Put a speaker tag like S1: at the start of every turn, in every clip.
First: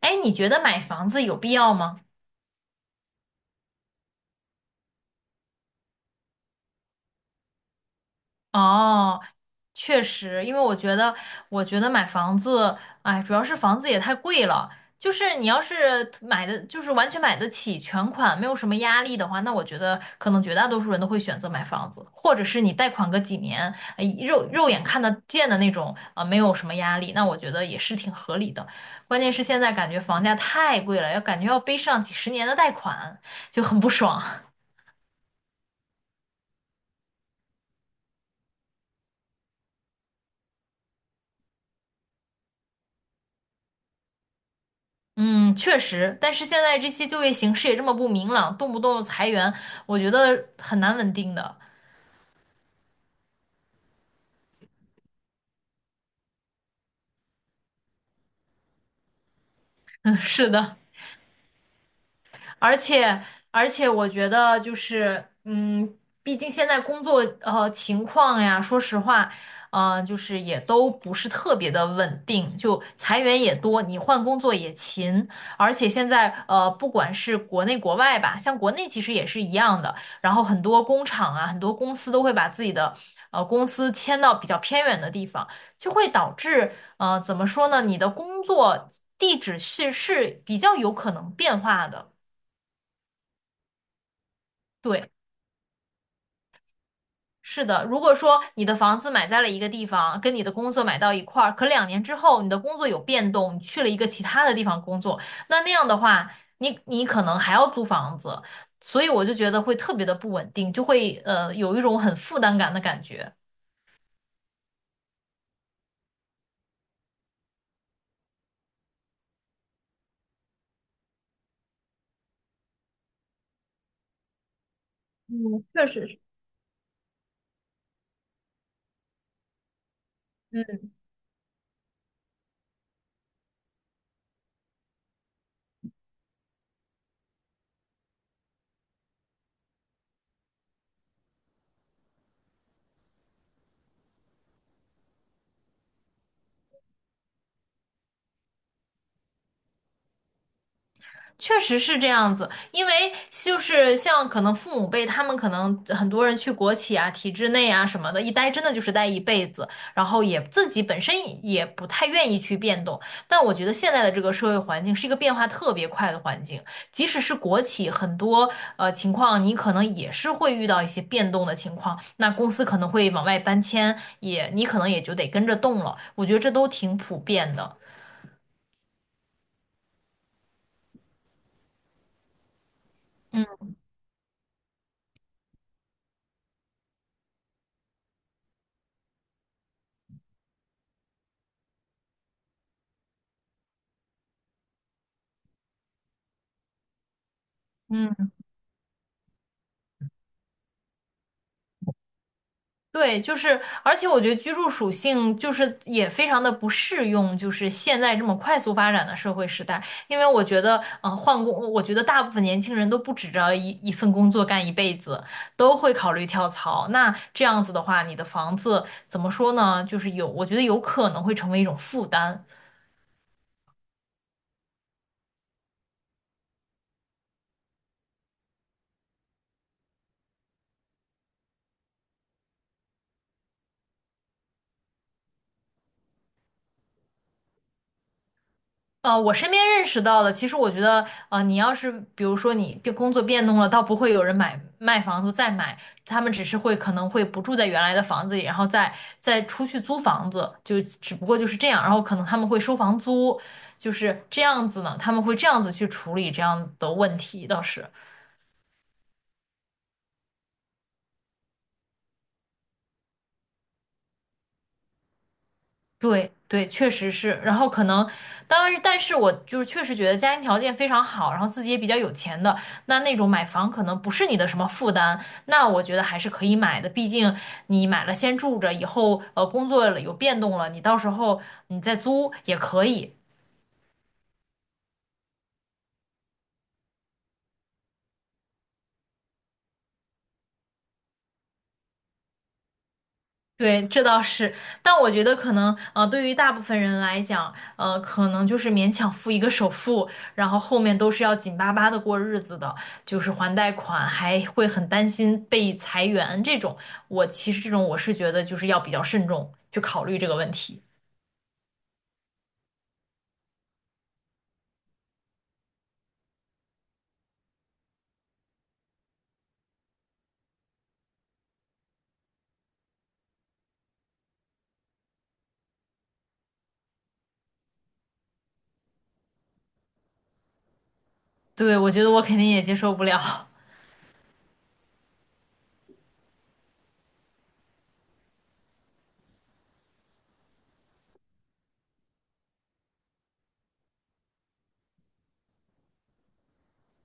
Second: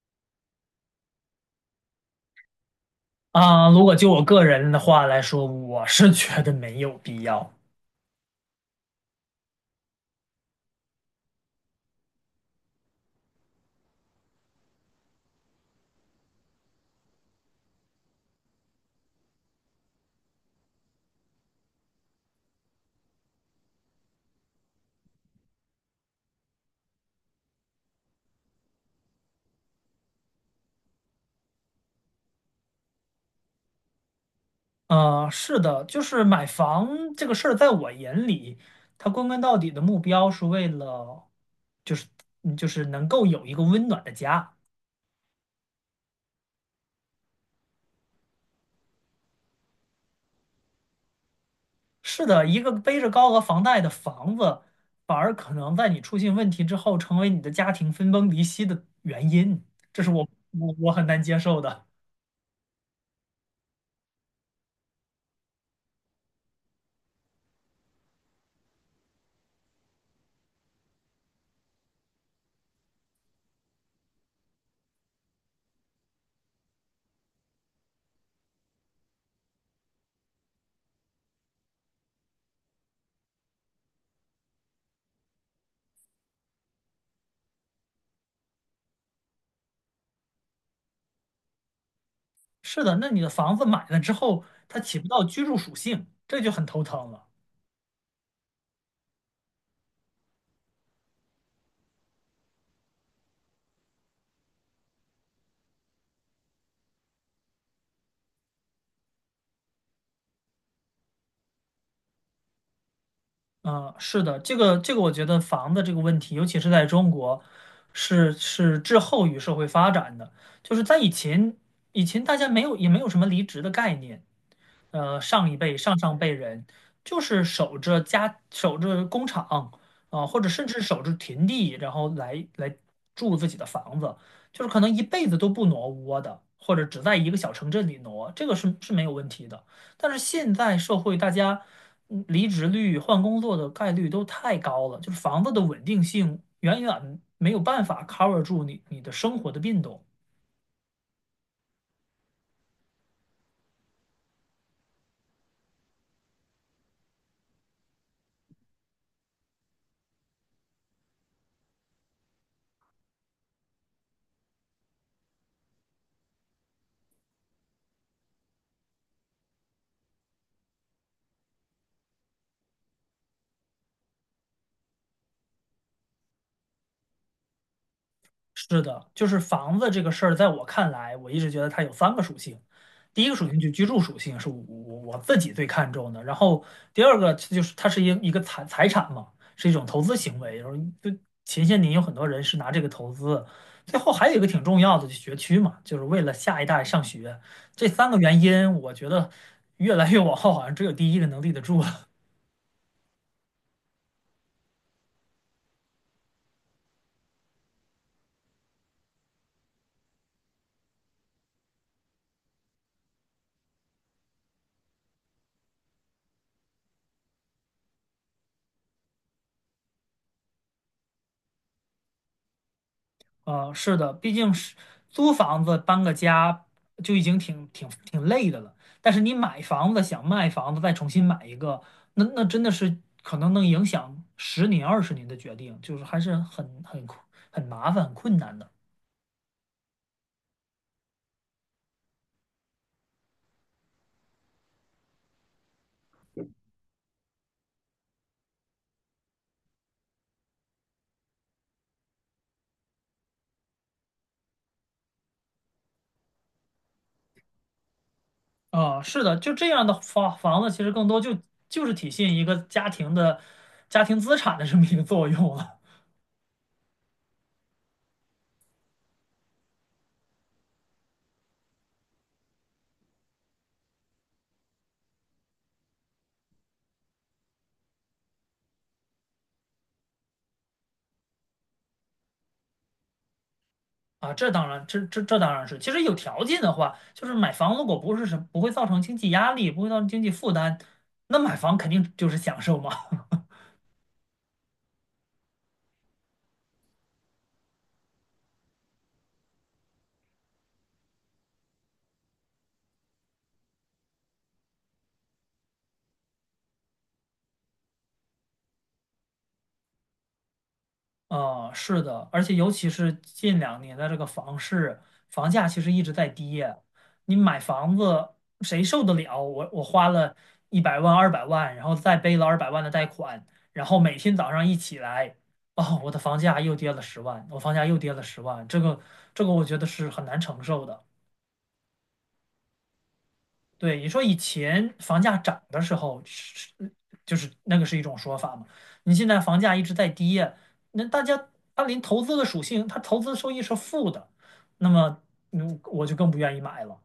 S1: 哎，你觉得买房子有必要吗？
S2: 啊，如果就我个人的话来说，我是觉得没有必要。
S1: 哦，确实，因为我觉得，我觉得买房子，哎，主要是房子也太贵了。就是你要是买的，就是完全买得起全款，没有什么压力的话，那我觉得可能绝大多数人都会选择买房子，或者是你贷款个几年，哎肉眼看得见的那种啊，没有什么压力，那我觉得也是挺合理的。关键是现在感觉房价太贵了，要感觉要背上几十年的贷款，就很不爽。
S2: 啊，是的，就是买房这个事儿，在我眼里，它归根到底的目标是为了，就是就是能够有一个温暖的家。
S1: 嗯，确实，但是现在这些就业形势也这么不明朗，动不动裁员，我觉得很难稳定的。
S2: 是的，一个背着高额房贷的房子，反而可能在你出现问题之后，成为你的家庭分崩离析的原因。这 是
S1: 嗯，
S2: 我
S1: 是
S2: 我
S1: 的。
S2: 我很难接受的。
S1: 而且而且我觉得就是，嗯，毕竟现在工作情况呀，说实话，就是也都不是特别的稳定，就裁员也多，你换工作也勤，而且现在不管是国内国外吧，像国内其实也是一样的，然后很多工厂啊，很多公司都会把自己的公司迁到比较偏远的地方，就会导致怎么说呢，你的工作地址是比较有可能变化的。
S2: 是的，那你的房子买了之后，它起不
S1: 对，
S2: 到居住属性，这就很头疼了。
S1: 是的。如果说你的房子买在了一个地方，跟你的工作买到一块儿，可两年之后你的工作有变动，你去了一个其他的地方工作，那样的话，你可能还要租房子，所以我就觉得会特别的不稳定，就会有一种很负担感的感觉。
S2: 嗯，是的，我觉得房子这个问题，尤其是在中国，是滞后于社会发展的。就是在以前，大家没有也没有什么离职的概念，上一辈、上上辈人，就是守着家、守着工厂啊、或者甚至守着田地，然后来住自己的房子，就是可能一辈子都不挪窝的，或者只在一个小城镇里挪，这个是没有问题的。但是现在社会，大家离职率、换工作的概率都太高了，就是房子的稳定性远远没有办法 cover 住你的生活的变动。
S1: 确实是这样子，因为就是像可能父母辈，他们可能很多人去国企啊、体制内啊什么的，一待真的就是待一辈子，然后也自己本身也不太愿意去变动。但我觉得现在的这个社会环境是一个变化特别快的环境，即使是国企，很多情况你可能也是会遇到一些变动的情况，那公司可能会往外搬迁，也你可能也就得跟着动了。我觉得这都挺普遍的。
S2: 是的，就是房子这个事儿，在我看来，我一直觉得它有3个属性。第一个属性
S1: 嗯
S2: 就居住属性是我自己最看重的，然后第二个就是它是一个财产嘛，是一种投资行为。然后就前些年有很多人是拿这个投资，最后还有一个挺重要的，就学区嘛，就是为了下一代上学。这三个
S1: 嗯。
S2: 原因，我觉得越来越往后，好像只有第一个能立得住了
S1: 对，就是，而且我觉得居住属性就是也非常的不适用，就是现在这么快速发展的社会时代，因为我觉得，嗯、换工，我觉得大部分年轻人都不指着一份工作干一辈子，都会考虑跳槽。那这样子的话，你的房子怎么说呢？就是有，我觉得有可能会成为一种负担。
S2: 是的，毕竟是租房子搬个家就已经挺累的了，但是你买房子想卖房子再重新买一个，那真的是可能能影响10年20年的决定，就是还是很困很麻烦很困难的。
S1: 我身边认识到的，其实我觉得，你要是比如说你变工作变动了，倒不会有人买卖房子再买，他们只是会可能会不住在原来的房子里，然后再出去租房子，就只不过就是这样，然后可能他们会收房租，就是这样子呢，他们会这样子去处理这样的问题，倒是。
S2: 啊、是的，就这样的房子其实更多就是体现一个家庭资产的这么一个作用了。
S1: 对对，确实是。然后可能，当然是，但是我就是确实觉得家庭条件非常好，然后自己也比较有钱的，那种买房可能不是你的什么负担，那我觉得还是可以买的。毕竟你买了先住着，以后工作了有变动了，你到时候你再租也可以。
S2: 啊，这当然，这当然是。其实有条件的话，就是买房如果不是什不会造成经济压力，不会造成经济负担，那买房肯定就是享受嘛。
S1: 对，这倒是，但我觉得可能，对于大部分人来讲，可能就是勉强付一个首付，然后后面都是要紧巴巴的过日子的，就是还贷款，还会很担心被裁员这种。我其实这种我是觉得就是要比较慎重去考虑这个问题。
S2: 啊，是的，而且尤其是近2年的这个房市，房价其实一直在跌。你买房子谁受得了？我花了100万、200万，然后再背了二百万的贷款，然后每天早上一起来，哦，我的房价又跌了十万，我房价又跌了十万，这个我觉得是很难承受的。
S1: 对，我觉得我肯定也接受不了。
S2: 对，你说以前房价涨的时候是，就是那个是一种说法嘛。你现在房价一直在跌，那大家它连投资的属性，它投资收益是负的，那么我就更不愿意买了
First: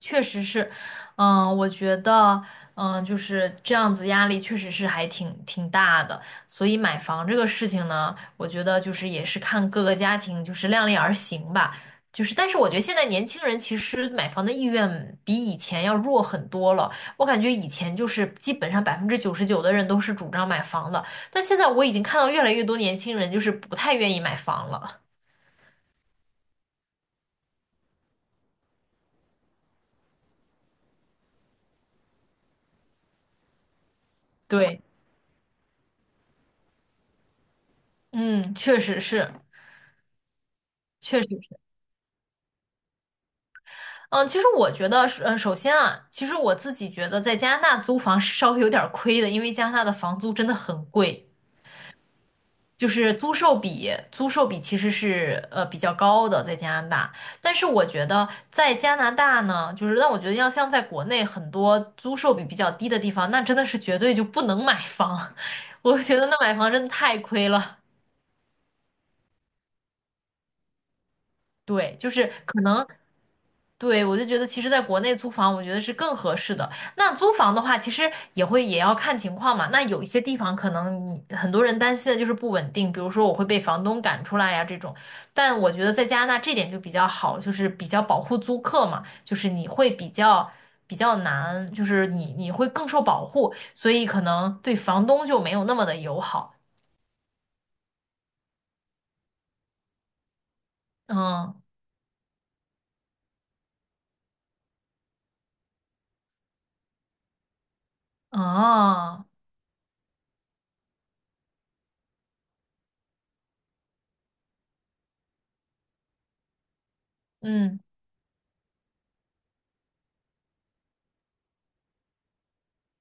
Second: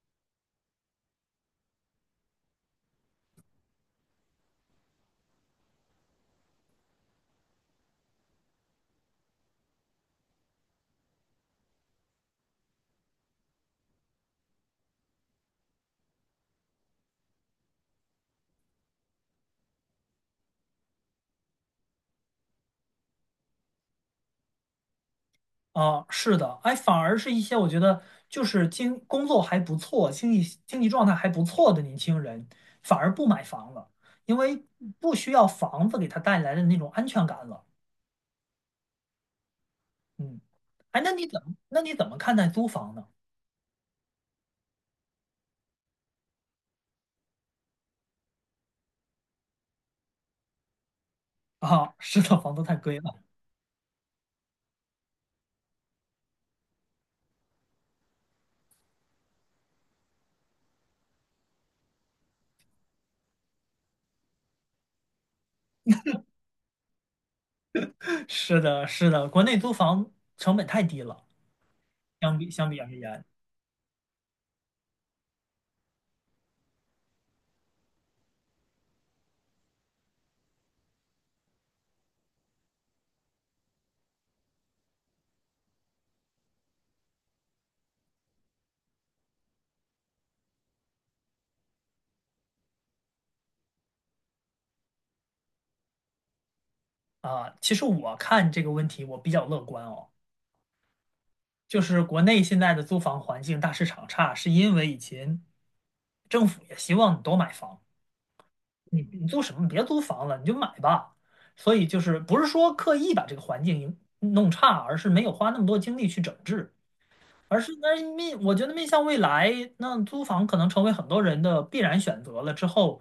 S1: 确实是，嗯，我觉得，嗯，就是这样子，压力确实是还挺大的。所以买房这个事情呢，我觉得就是也是看各个家庭就是量力而行吧。就是，但是我觉得现在年轻人其实买房的意愿比以前要弱很多了。我感觉以前就是基本上99%的人都是主张买房的，但现在我已经看到越来越多年轻人就是不太愿意买房了。
S2: 啊。是的，哎，反而是一些我觉得就是工作还不错、经济状态还不错的年轻人，反而不买房了，因为
S1: 对，
S2: 不需要房子给他带来的那种安全感了。
S1: 嗯，确实是。
S2: 嗯，哎，那
S1: 确
S2: 你
S1: 实。
S2: 怎么那你怎么看待租房呢？
S1: 嗯，其实我觉得是，首先啊，其实我自己觉得在加拿大租房是稍微有点儿亏的，因为加拿大的房租真的很贵，
S2: 啊，是的，房租太
S1: 就
S2: 贵
S1: 是
S2: 了。
S1: 租售比，租售比其实是比较高的在加拿大。但是我觉得在加拿大呢，就是让我觉得要像在国内很多租售比比较低的地方，那真的是绝对就不能买房，我觉得那买房真的太亏了。
S2: 是的，是的，国内租房成本太低了，
S1: 对，就是
S2: 相比而言
S1: 对，我就觉得其实在国内租房，我觉得是更合适的。那租房的话，其实也会也要看情况嘛。那有一些地方可能你很多人担心的就是不稳定，比如说我会被房东赶出来呀这种。但我觉得在加拿大这点就比较好，就是比较保护租客嘛，就是你会比较难，就是你你会更受保护，所以可能对房东就没有那么的友好。
S2: 啊，其实我看这个问题我比较乐观哦，
S1: 嗯，
S2: 就是国内现在的租房环境大市场差，是因为以前政府也希望你多买房，你
S1: 哦，
S2: 你租什么？别租房了，你就买吧。所以就是不是说刻意把这个环境弄差，而是没有花那么多精力去整治。而是
S1: 嗯，
S2: 那面，我觉得面向未来，那租房可能成为很多人的必然选择了。之后，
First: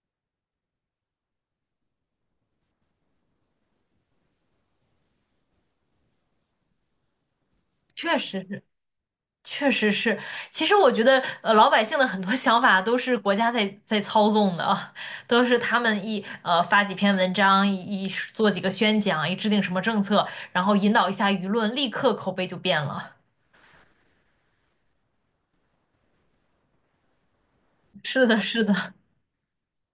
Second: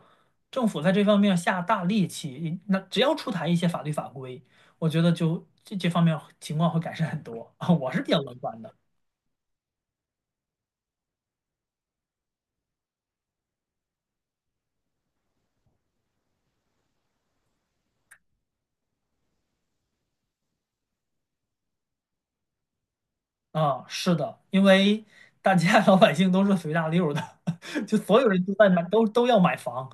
S2: 政府在这方面下大力气，那只要出台一些法律法规，我觉得就这方面情况会改善很多啊。我是比
S1: 确
S2: 较乐
S1: 实
S2: 观
S1: 是。
S2: 的
S1: 确实是，其实我觉得，老百姓的很多 想法都是国家在操纵的啊，都是他们一发几篇文章，一做几个宣讲，一制定什么政策，然后引导一下舆论，立刻口碑就变了。
S2: 啊，是的，因为大家 老百姓都是随大溜儿的，就 所
S1: 是
S2: 有人
S1: 的，
S2: 都
S1: 是
S2: 在买，
S1: 的，
S2: 都要买房，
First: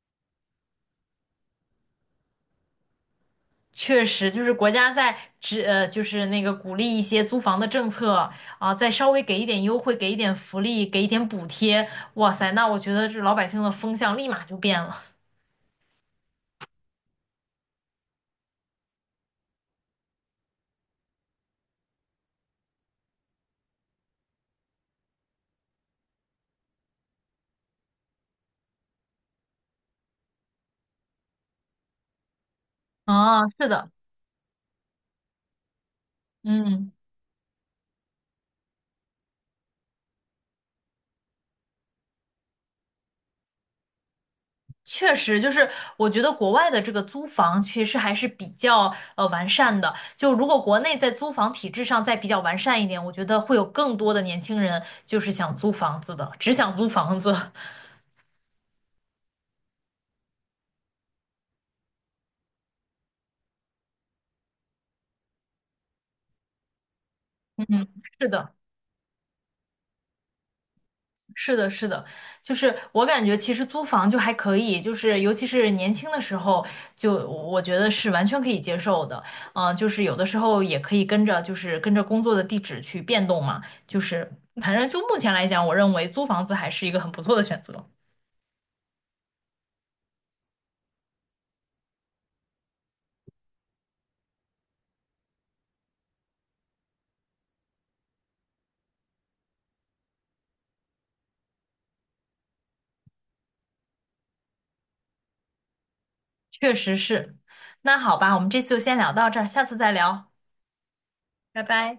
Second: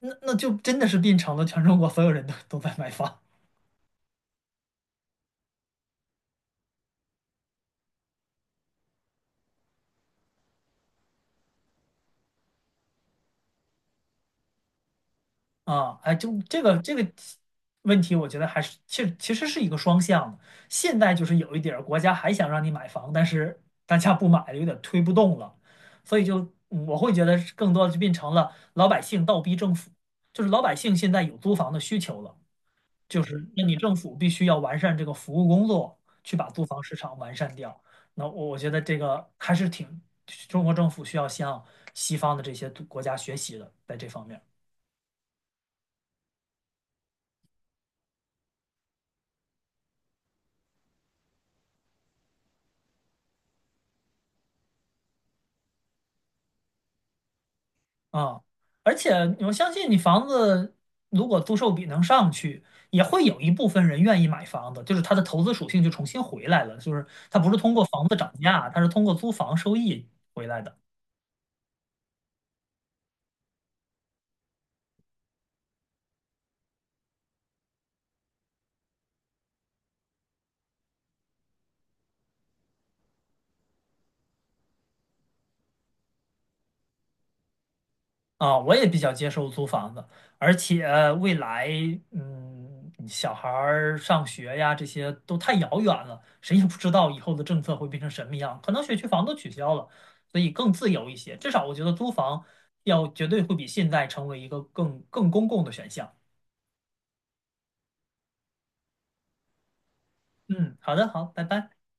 S2: 那就真的是变成了全中国所有人都在买房。
S1: 确实就是国家在就是那个鼓励一些租房的政策啊，再稍微给一点优惠，给一点福利，给一点补贴，哇塞，那我觉得这老百姓的风向立马就变了。
S2: 啊，哎，就这个问题，我觉得还是其实是一个双向的。现在就是有一点儿国家还想让你买房，但是大家不买了，有点推不动了，所以就我会觉得是更多的就变成了老百姓倒逼政府，就是老百姓现在有租房的需求了，就是
S1: 啊，
S2: 那
S1: 是
S2: 你
S1: 的，
S2: 政府必须要完善这个服务工作，去把租房
S1: 嗯。
S2: 市场完善掉。那我觉得这个还是挺中国政府需要向西方的这些国家学习的，在这方面。
S1: 确实，就是我觉得国外的这个租房其实还是比较完善的。就如果国内在租房体制上再比较完善一点，我觉得会有更多的年轻人就是想租房子的，只想租房子。
S2: 啊，而且我相信你房子如果租售比能上去，也会有一部分人愿意买房子，就是它的投资属性就重新回来了，就是它不是通过
S1: 嗯，
S2: 房子
S1: 是
S2: 涨
S1: 的。
S2: 价，它是通过租房收益回来的。
S1: 是的，是的，就是我感觉其实租房就还可以，就是尤其是年轻的时候，就我觉得是完全可以接受的。嗯、就是有的时候也可以跟着，就是跟着工作的地址去变动嘛。就是反正就目前来讲，我认为租房子还是一个很不错的选择。
S2: 啊，我也比较接受租房子，而且未来，嗯，小孩儿上学呀，这些都太遥远了，谁也不知道以后的政策会变成什么样，可能学区房都取消了，所以更自由一些。至少我觉得租房要绝对会比现在成为一个更公共的选项。
S1: 确实是。那好吧，我们这次就先聊到这儿，下次再聊，
S2: 嗯，好的，好，拜
S1: 拜
S2: 拜。
S1: 拜。